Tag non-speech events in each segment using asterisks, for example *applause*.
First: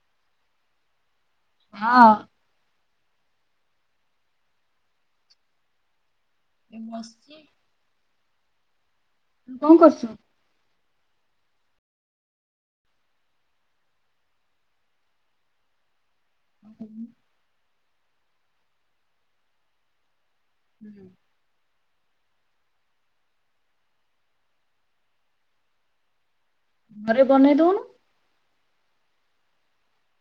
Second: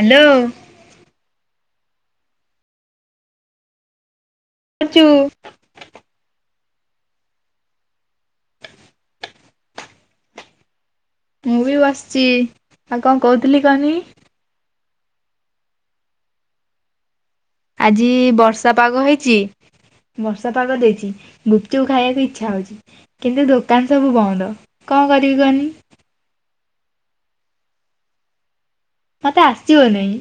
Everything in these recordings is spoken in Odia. ହାଲୋ। ହଁ। ଖଚୁ ଏ ବସିଚି କଣ କରୁଚ ମୁଁ ବି ବସିଛି। ଆଉ କଣ କହୁଥିଲି କହନି? *inaudible* ଆଜି ବର୍ଷା ପାଗ ହେଇଚି। ବର୍ଷା ପାଗ ଦେଇଚି। ଗୁପଚୁପ୍ ଖାଇବାକୁ ଇଚ୍ଛା ହୋଉଚି। କିନ୍ତୁ ଦୋକାନ ସବୁ ବନ୍ଦ କଣ କରିବି କହନି? ଘରେ ବନେଇ ଦୋଉନୁ। ମତେ ଆସିବ ନେଇ।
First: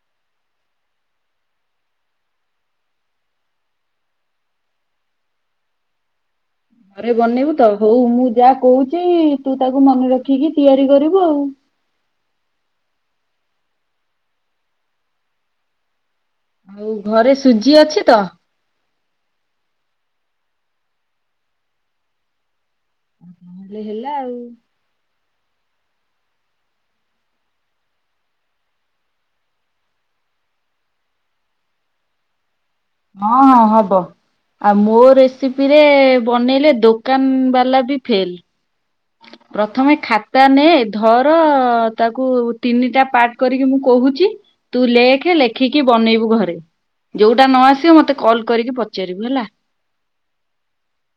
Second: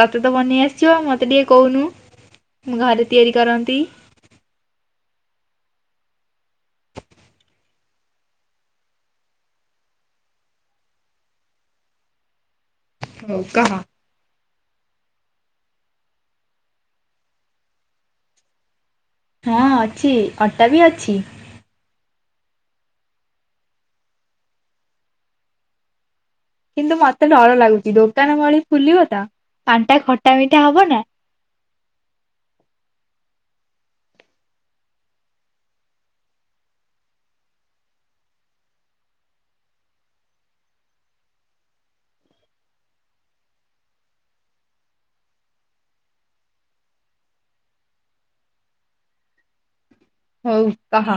ତତେ ତ ବନେଇ ଆସିବ। ମୋତେ ଟିକେ କହୁନୁ। ମୁଁ ଘରେ ତିଆରି କରନ୍ତି। ଘରେ ବନେଇବୁ ତ ହଉ ମୁଁ ଯାହା କହୁଛି। ତୁ ତାକୁ ମନେ ରଖିକି ତିଆରି କରିବୁ ଆଉ। ହୋଉ କହ। ହୋଉ ଘରେ ସୁଜି ଅଛି ତ? ହଁ ଅଛି ଅଟା ବି ଅଛି। ହଁଲେ ହେଲା ଆଉ। କିନ୍ତୁ ମତେ ଡର ଲାଗୁଚି। ଦୋକାନ ଭଳି ଫୁଲିବ ତ? ପାଣ୍ଟା ଖଟା ମିଠା ହବ ନା? ହଁ ହଁ ହବ। ଆଉ ମୋ ରେସିପିରେ ବନେଇଲେ ଦୋକାନ। ବାଲା ବି ଫେଲ୍। ପ୍ରଥମେ ଖାତା ନେ ଧର ତାକୁ ତିନିଟା ପାର୍ଟ କରିକି ମୁଁ କହୁଚି। ତୁ ଲେଖେ ଲେଖିକି ବନେଇବୁ ଘରେ। ଯୋଉଟା ନ ଆସିବ ମତେ କଲ୍ କରିକି ପଚାରିବୁ ହେଲା। ହୋଉ କହ।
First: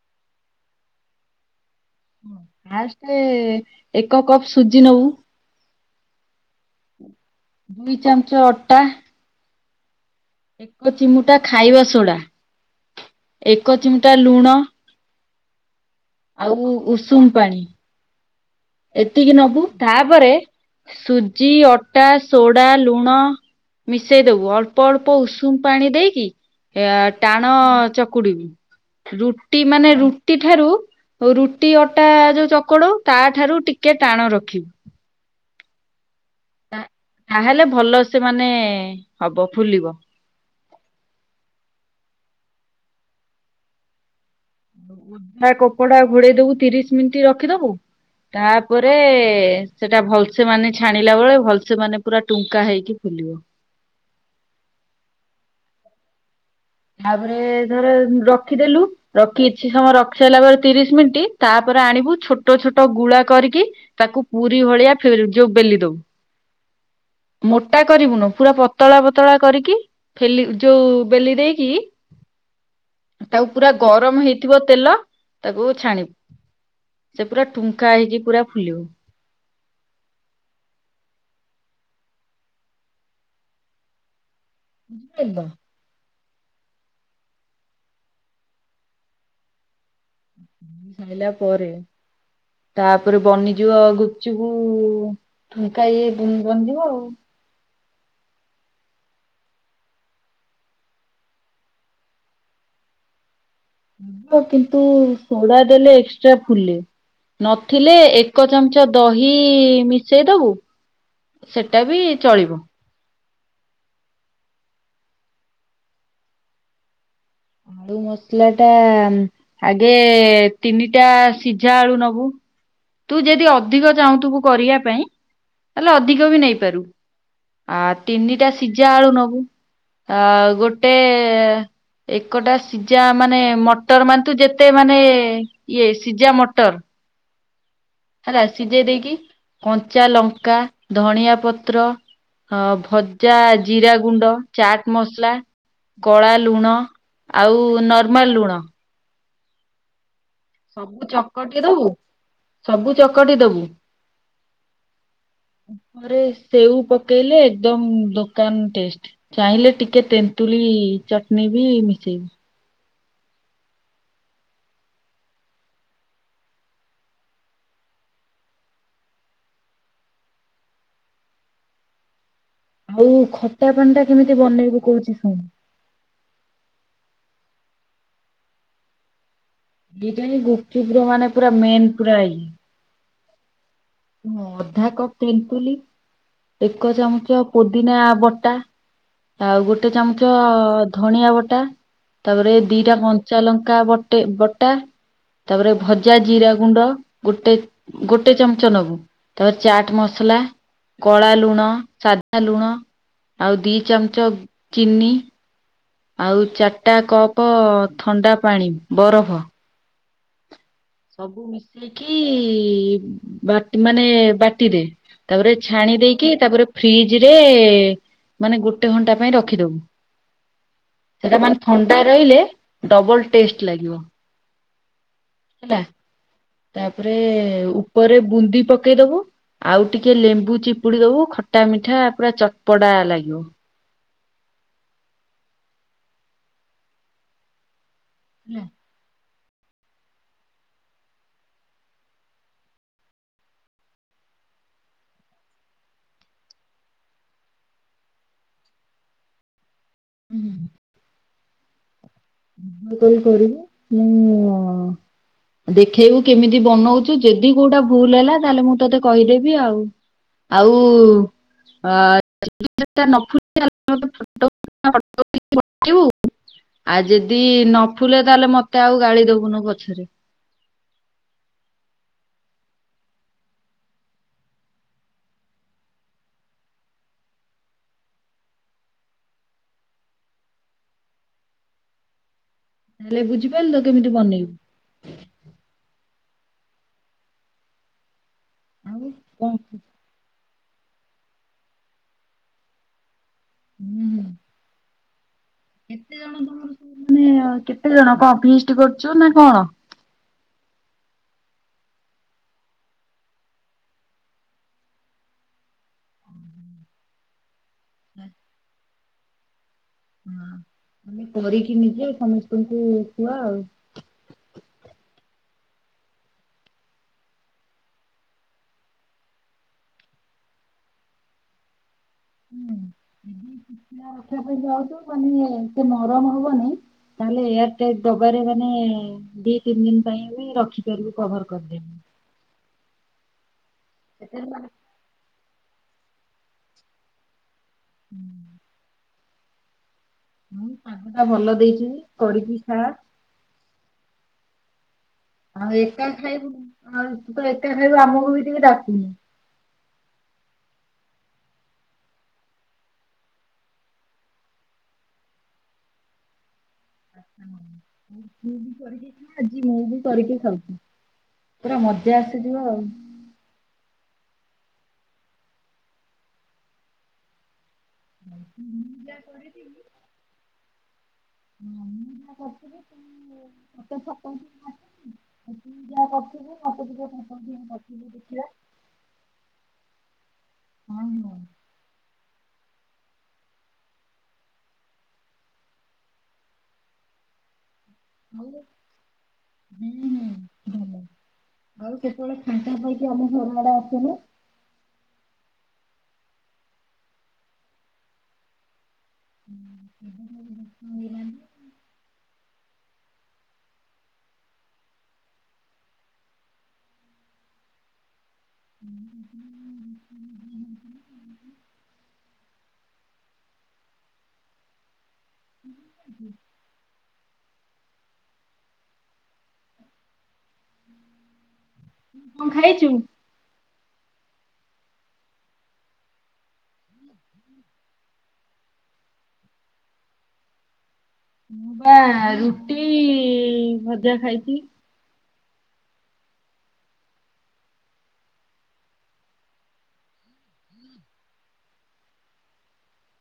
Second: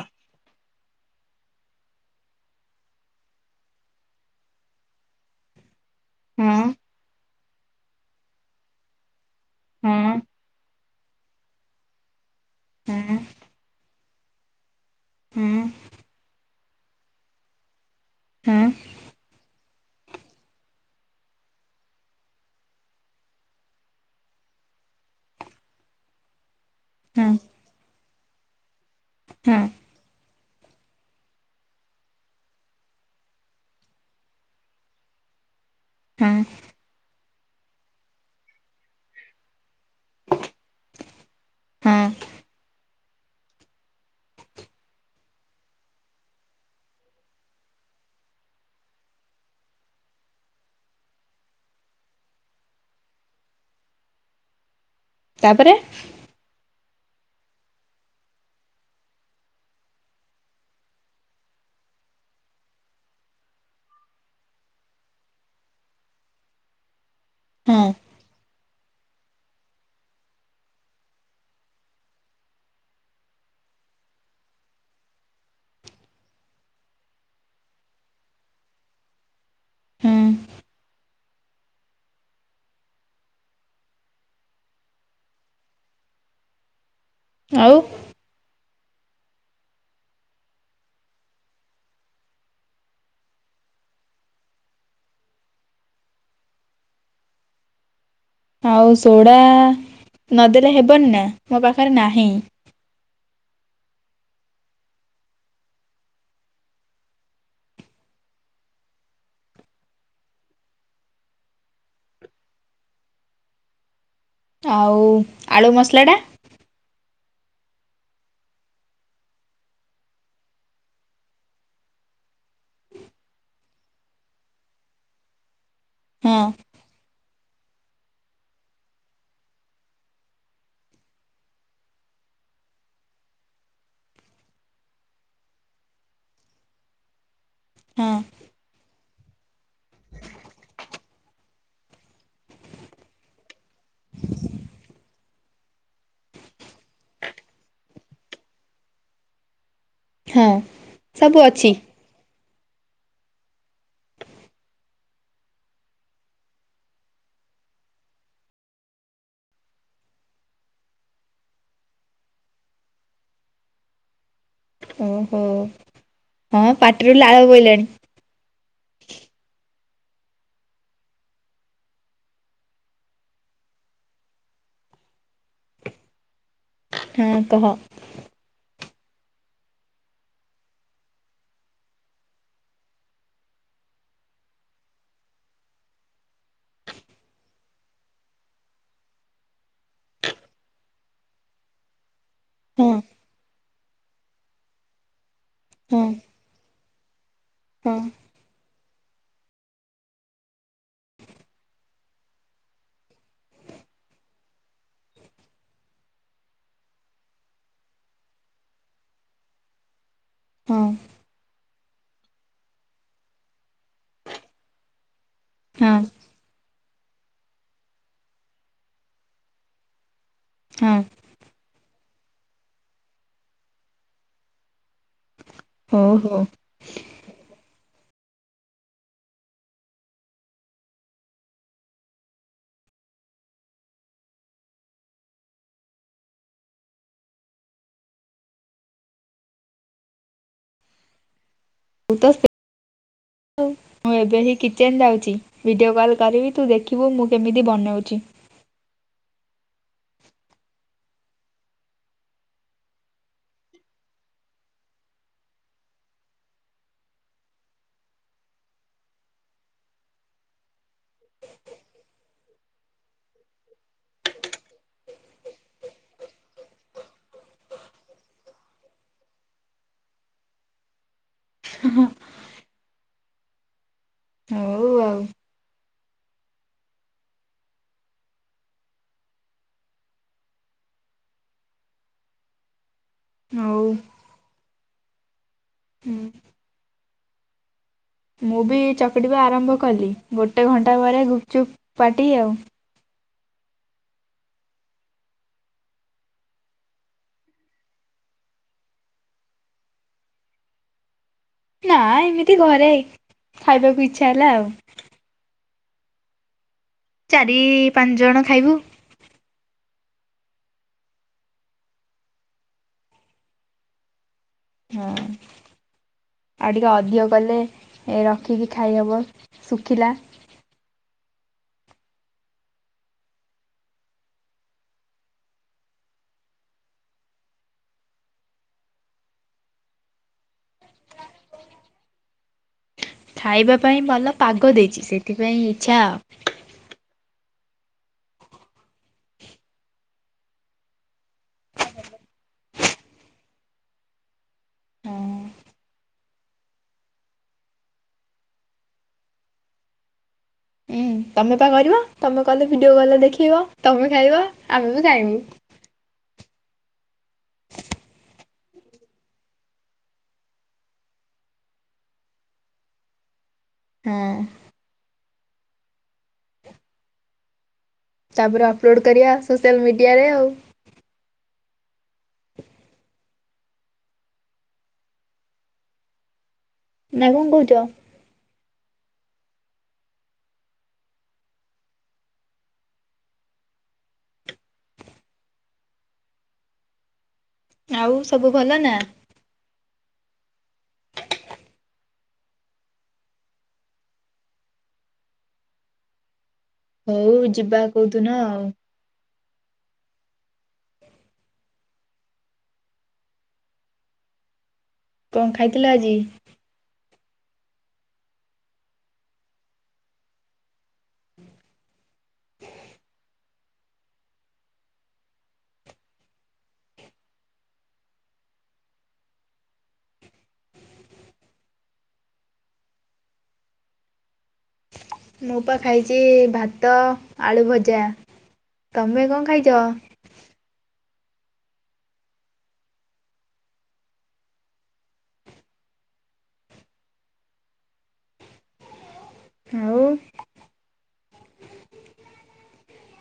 ଫାଷ୍ଟ ଏକ କପ୍ ସୁଜି ନବୁ। ହଁ ଦୁଇ ଚାମଚ ଅଟା। ହୁଁ ଏକ ଚିମୁଟା ଖାଇବା ସୋଡା ହଁ ଏକ ଚିମୁଟା ଲୁଣ। ହୁଁ ଆଉ ଉଷୁମ ପାଣି। ହଁ ହଁ ଏତିକି ନବୁ ତାପରେ ସୁଜି ଅଟା ସୋଡା ଲୁଣ ମିଶେଇଦବୁ ଅଳ୍ପ ଅଳ୍ପ ଉଷୁମ ପାଣି ଦେଇକି ଏଆ ହଁ ଟାଣ ଚକୁଡିିବୁ ହଁ ରୁଟି ମାନେ ରୁଟ ଟି ଠାରୁ ରୁଟି ଅଟା ଯୋଉ ଚକଡଉ ତାଠାରୁ ଟିକେ ଟାଣ ରଖିବୁ। ହୁଁ ତାହେଲେ ଭଲ ସେ ମାନେ ହବ ଫୁଲିବ। ହଁ ଓଦା କପଡା ଘୁଡେଇଦବୁ ତିରିଶ ମିନିଟ୍ ରଖିଦବୁ। ତାପରେ ସେଟା ଭଲସେ ମାନେ ଛାଣିଲା ବେଳେ ଭଲସେ ମାନେ ପୁରା ଟୁମ୍ କା ହେଇକି ଫୁଲିବ। ତାପରେ ତାପରେ ଧର ରଖିଦେଲୁ ରଖି କିଛି ସମୟ ରଖି ସାରିଲା ପରେ ତିରିଶ ମିନିଟ୍ ତାପରେ ଆଣିବୁ ଛୋଟ ଛୋଟ ଗୁଳା କରିକି ତାକୁ ପୁରୀ ଭଳିଆ ଯୋଉ ବେଲି ଦବୁ। ହ ମୋଟା କରିବୁନୁ ପୁରା ପତଳା ପତଳା କରିକି ଫେଲି ଯୋଉ ବେଲି ଦେଇକି। କି? ତାକୁ ପୁରା ଗରମ ହେଇଥିବ ତେଲ ତାକୁ ଛାଣିବୁ। ସେ ପୁରା ଟୁଙ୍କା ହେଇକି ପୁରା ଫୁଲିବ ହୁଁ ବୁଝିପାରିଲ? ଆଉ ଖାଇଲା ପରେ ତାପରେ ବନିଯିବ ଗୁପଚୁପ ଏକା ଇଏ *inaudible* ଆଉ ଆଉ ସୋଡ଼ା ନଦେଲେ ହେବନି ନା ମୋ ପାଖରେ ନାହିଁ। କିନ୍ତୁ ସୋଡା ଦେଲେ ଏକ୍ସଟ୍ରା ଫୁଲେ। ନଥିଲେ ଏକ ଚାମଚ ଦହି ମିଶେଇଦବୁ ସେଟା ବି ଚଳିବ। ଆଉ ଆଳୁ ମସଲା ଟା? ଦୁ ମସଲା ଟା ଆଗେ ତିନିଟା ସିଝା ଆଳୁ ନବୁ। ତୁ ଯଦି ଅଧିକ ଚାହୁଁଥୁବୁ କରିବା ପାଇଁ ତାହେଲେ ଅଧିକ ହଁ ବି ନେଇପାରିବୁ। ଆ ତିନିଟା ସିଝା ଆଳୁ ନବୁ ଆ ଗୋଟେ ଏକଟା ସିଜା ମାନେ ମଟର ମାନନ୍ତୁ ଯେତେ ମାନେ ଇଏ ସିଜା ମଟର ହଁ ହେଲା ସିଝେଇ ଦେଇକି କଞ୍ଚା ଲଙ୍କା, ଧଣିଆ ପତ୍ର ହଁ ଭଜା, ଜିରାଗୁଣ୍ଡ, ଚାଟ ମସଲା କଳା ଲୁଣ ଆଉ ନର୍ମାଲ ଲୁଣ। ହଁ ସବୁ ଚକଟି ଦବୁ, ସବୁ ଚକଟି ଦବୁ। ଉପରେ ସେଉ ପକେଇଲେ ଏକଦମ ଦୋକାନ ଟେଷ୍ଟ। ଚାହିଁଲେ ଟିକେ ତେନ୍ତୁଳି ଚଟନୀ ବି ମିଶେଇବୁ। ଓହ ହଉ ହଁ ପାଟିରୁ ଲାଳ ବୋଇଲାଣି। ଆଉ ଖଟା ପାଣିଟା କେମିତି ବନେଇବୁ କହୁଛି ଶୁଣୁ। ହଁ କହ ଏଇଟା ହି ଗୁପଚୁପ ମାନେ ପୁରା ମେନ୍ ପୁରା ଏଇ। ଅଧା କପ୍ ତେନ୍ତୁଲି, ଏକ ଚାମଚ ପୋଦିନା ବଟା। ଆଉ ଗୋଟେ ଚାମଚ ଧଣିିଆ ବଟା, ତାପରେ ହଁ ଦିଟା କଞ୍ଚାଲଙ୍କା ବଟେ ବଟା ତାପରେ ହଁ ଭଜା ଜିରା ଗୁଣ୍ଡ ଗୋଟେ ହଁ ଗୋଟେ ଗୋଟେ ଚାମଚ ନବୁ ତାପରେ ଚାଟ ମସଲା, କଳା ଲୁଣ ସାଧା ଲୁଣ ଆଉ ଦି ଚାମଚ ଚିନି। ଆଉ ଚାରିଟା କପ ଥଣ୍ଡା ପାଣି ବରଫ। ହଁ। ସବୁ ମିଶେଇକି ବା ମାନେ ବାଟିଦେ। ତାପରେ ଛାଣି ହଁ ଦେଇକି ତାପରେ ଫ୍ରିଜ ରେ ମାନେ ଗୋଟେ ଘଣ୍ଟା ପାଇଁ ରଖିଦବୁ। ହଁ। ସେଟା ମାନେ ଥଣ୍ଡା ରହିଲେ ଡବଲ ଟେଷ୍ଟ ଲାଗିବ। ହେଲା ହଁ ହଉ ତାପରେ ଉପରେ ବୁନ୍ଦି ପକେଇଦବୁ। ଆଉ ଟିକେ ଲେମ୍ବୁ ଚିପୁଡି ଦବୁ ଖଟା ମିଠା ପୁରା ଚଟପଟା ଲାଗିବ। *inaudible* *unintelligible* ମୁଁ ଏବେ ହିଁ କିଚେନ ଯାଉଛି, ଭିଡିଓ କଲ କରିବି ତୁ ଦେଖିବୁ ମୁଁ କେମିତି ବନଉଛି। ଉଁ ହୁଁ ହୁଁ। ଉଁ କଲ କରିବ ମୁଁ। ଦେଖେଇବୁ କେମିତି ବନଉଛୁ ଯଦି କୋଉଟା ଭୁଲ ହେଲା ତାହେଲେ ମୁଁ ତୋତେ କହିଦେବି ଆଉ। ଆଉ। ଅ *inaudible* ତାହେଲେ ମତେ ଫୋଟୋ *inaudible* ପଠେଇବୁ ଆଉ ଯଦି ନ ଫୁଲେ ତାହେଲେ ମତେ ଆଉ ଗାଳି ଦବୁନୁ ପଛରେ। ହୁଁ ହଁ। ହଉ ଆଉ ତାହେଲେ ହଉ ବୁଝିପାରିଲ କେମିତି ବନେଇବୁ? ହୁଁ। ମୁଁ ବି ଆଉ ଚକଟିବା କଣ ଆରମ୍ଭ ହୁଁ କଲି ଗୋଟେ ଘଣ୍ଟା ପରେ ଗୁପଚୁପ୍ ପାଟି ଆଉ। ହୁଁ ହୁଁ। କେତେ ଜଣ ତମର ସବୁ ମାନେ କେତେ ଜଣ କଣ ଫିଷ୍ଟ କରୁଛ ନା କଣ? ନା ଏମିତି ଘରେ ଖାଇବାକୁ ଇଚ୍ଛା ହେଲା ଆଉ। ଚାରି ପାଞ୍ଚ ଜଣ ଖାଇବୁ। ହଁ ତମେ କରିକି ନିଜେ ଆଉ ସମସ୍ତଙ୍କୁ ଖୁଆ ଆଉ। ହଁ। ଆଉ ଟିକେ ଅଧିକ କଲେ ଏ ରଖିକି ଖାଇହବ ଶୁଖିଲା। ହୁଁ *inaudible* ଶୁଖିଲା ରଖିବା ପାଇଁ ଚାହୁଁଚ *unintelligible* ଏତେ ନରମ ହବନି। ତାହେଲେ ଏୟାର ଟାଇଟ ଡବାରେ ମାନେ। ଦି ତିନି ଦିନ ପାଇଁ ବି ରଖିପାରିବୁ କଭର କରିଦେମି। ଖାଇବା ପାଇଁ ଭଲ ସେଥିରେ ପାଗ ଦେଇଛି ସେଥିପାଇଁ ଇଚ୍ଛା। ହୁଁ। ହଁ ପାଗ ଟା ଭଲ ଦେଇଛି ବି କରିକି ଖା। ଆଉ। ଆଉ ଏକା ଖାଇବୁ ଆଉ ତୁ ତ ଏକା ଖାଇବୁ ଆମକୁ ବି ଟିକେ ଡାକୁନି। ହୁଁ ତମେ ପା କରିବ ତମେ କଲେ ଭିଡିଓ କଲ ଦେଖେଇବ ତମେ ଖାଇବ ଆମେ ବି ଖାଇବୁ। ହୁଁ ତୁ ବି କରିକି ଖା ଆଜି ମୁଁ ବି କରିକି ଖାଉଛି। ପୁରା ମଜା ଆସିଯିବ ଆଉ। ହଁ। ତାପରେ ଅପଲୋଡ଼୍ ଯାହା କରିବା କରିଥିଲି, ସୋସିଆଲ ମିଡ଼ିଆରେ ଆଉ। ହଁ ମୁଁ ଯାହା କରିଥିବି ତୁ ଇଏ ମତେ ସପନ *inaudible* ଆସିଚି ଆଉ ତୁ ଯାହା କରୁଥିବୁ। ମତେ ଟିକେ ଫୋଟୋ ନା କଣ ଉଠେଇକି କହୁଛ? ପଠେଇବି ଦେଖିବା ହଁ। ଆଉ ସବୁ ଭଲ ନା? ହୁଁ ହୁଁ ହୁଁ। ହ! ଆଉ କେତେବେଳେ ଫାଙ୍କା ପାଇକି ଆମ ଘର ଆଡେ ଆସୁନୁ। ହଉ ଯିବା କଉ ଦିନ ଆଉ। ହୁଁ କେବେ ଠାରୁ ଦେଖା ହେଲାନି। କଣ ଖାଇଥିଲ ଆଜି? ମୁଁ ଖାଇଥିଲି ରୁଟି, ଭଜା, ମଟର *inaudible* ତୁ କଣ ଖାଇଥିଲୁ? ତୁ କଣ ଖାଇଛୁ? ମୁଁ ପା ଖାଇଛି ଭାତ, ଆଳୁ ଭଜା। ତମେ କଣ ଖାଇଛ? ମୁଁ ବା ରୁଟି, ଭଜା ଖାଇଛି। ଆଉ।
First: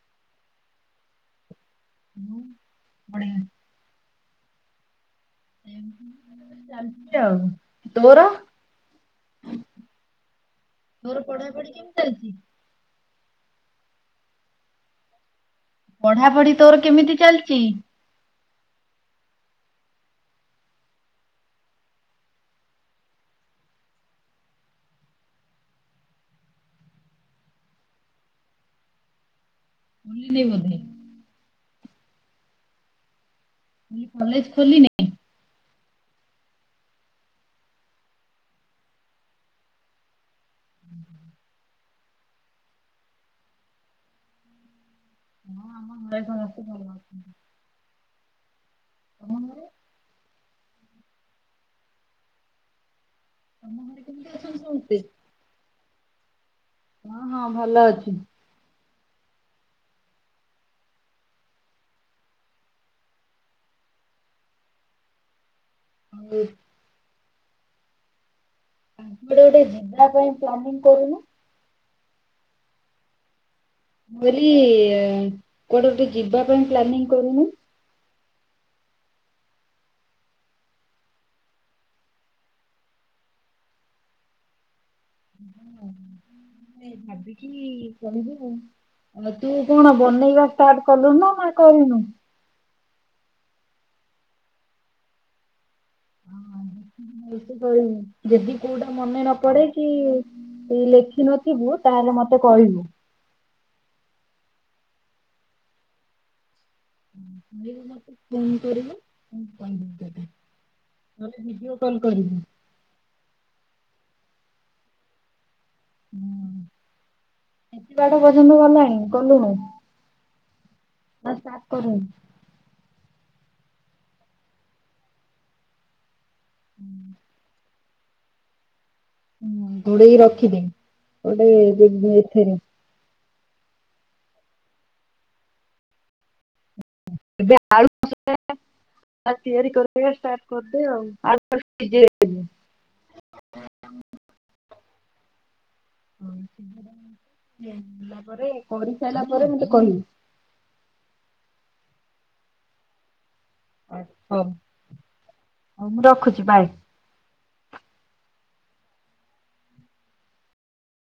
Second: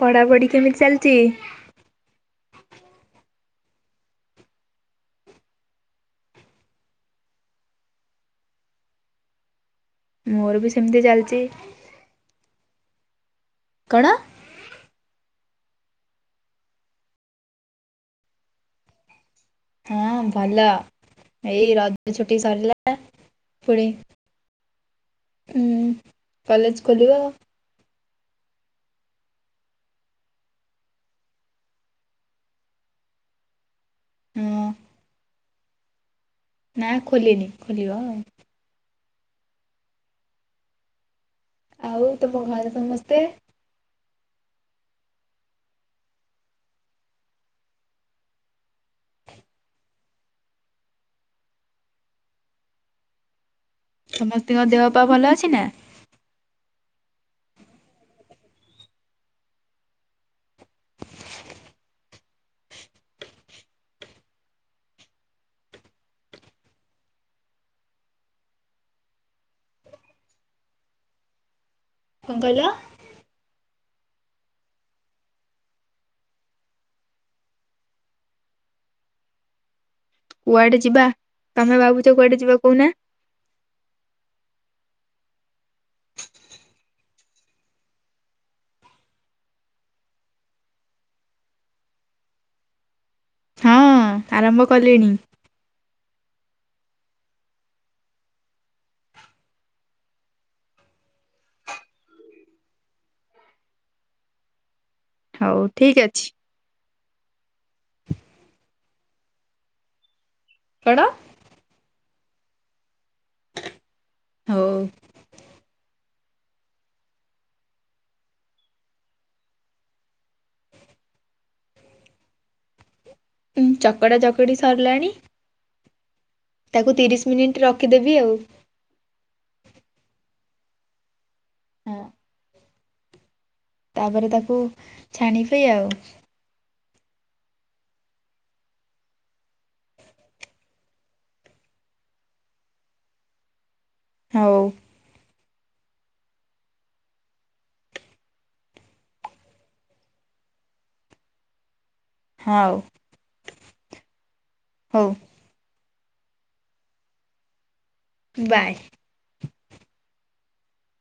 ପଢ଼ାପଢ଼ି କେମିତି ଚାଲିଛି? ବଢିଆ। *inaudible* ଚାଲିଛି ଆଉ। ତୋର? ମୋର ବି ସେମିତି ତୋର ଚାଲିଛି। ପଢାପଢି କେମିତି ଚାଲିଛି? କଣ? ପଢା ପଢି ତୋର କେମିତି ଚାଲିଛି? ହଁ ଭଲ ଏଇ ରଜ ଛୁଟି ସରିଲା ପୁଣି କଲେଜ ଖୋଲିବ ବୁଲିନି *unintelligible* ହଁ କଲେଜ ଖୋଲିିନି? ନା ଖୋଲିନି। ଖୋଲିବ ଆଉ। ଆଉ ତୁମ ଘରେ ସମସ୍ତେ? ହଁ ଆମ *unintelligible* ତମ ଘରେ ତମ ଘରେ କେମିତି ଅଛନ୍ତି ସମସ୍ତଙ୍କ ଦେହ ସମସ୍ତେ? ପା ଭଲ ଅଛି ନା? ହଁ ହଁ ଭଲ ଅଛି। ଆଉ କୁଆଡେ ଗୋଟେ ଯିବା ପାଇଁ ପ୍ଲାନିଂ କରୁନୁ। କଣ କହିଲ? ମୁଁ କହିଲି କୁଆଡେ ଗୋଟେ ଯିବା ପାଇଁ ପ୍ଲାନିଂ କରୁନୁ। କୁଆଡେ ଯିବା? ତମେ ଭାବୁଛ କୁଆଡେ ଯିବା କହୁନା? *unintelligible* ଭାବିକି କହିବୁ। ଆଉ ତୁ କଣ ବନେଇବା ଷ୍ଟାର୍ଟ କଲୁ ନା ନା କରିନୁ? ହଁ ଆରମ୍ଭ କଲିଣି। ଭଲସେ ଯଦି କୋଉଟା ମନେ ନ ପଡେ କି ଲେଖିିନଥିବୁ ତାହେଲେ ମତେ କହିବୁ। ହଉ ଠିକ୍ ଅଛି। କହିବ ମତେ ଫୋନ କରିବ ମୁଁ କହିଦେବି ତତେ। କଣ? ଭିଡିଓ କଲ୍ କରିବି। ହଉ। ହୁଁ ଏତେ ବାଟ ପର୍ଯ୍ୟନ୍ତ ଗଲାଣି କଲୁଣୁ? ନା ଷ୍ଟାର୍ଟ କରିନୁ? ଚକଡ଼ା ଚକଡ଼ି ସରିଲାଣି ତାକୁ ତିରିଶ ମିନିଟ୍ ରଖିଦେବି ଆଉ। ହୁଁ ଘୋଡେଇକି ରଖିଦେ ଗୋଟେ ହଁ ଏ ଏଥିରେ ତାପରେ ତାକୁ ଛାଣି ପି ଆଉ। *unintelligible* ତିଆରି କରିଦେବେ ଷ୍ଟାର୍ଟ କରିଦେ ଆଉ ଆଳୁ *unintelligible* ହଉ। ହଁ *unintelligible* ପରେ କରିସାରିଲା ପରେ ମତେ କହିବୁ। ହଁ। ଆଛା ଆଉ ହଉ ମୁଁ ରଖୁଛି ବାଏ। ବାଏ।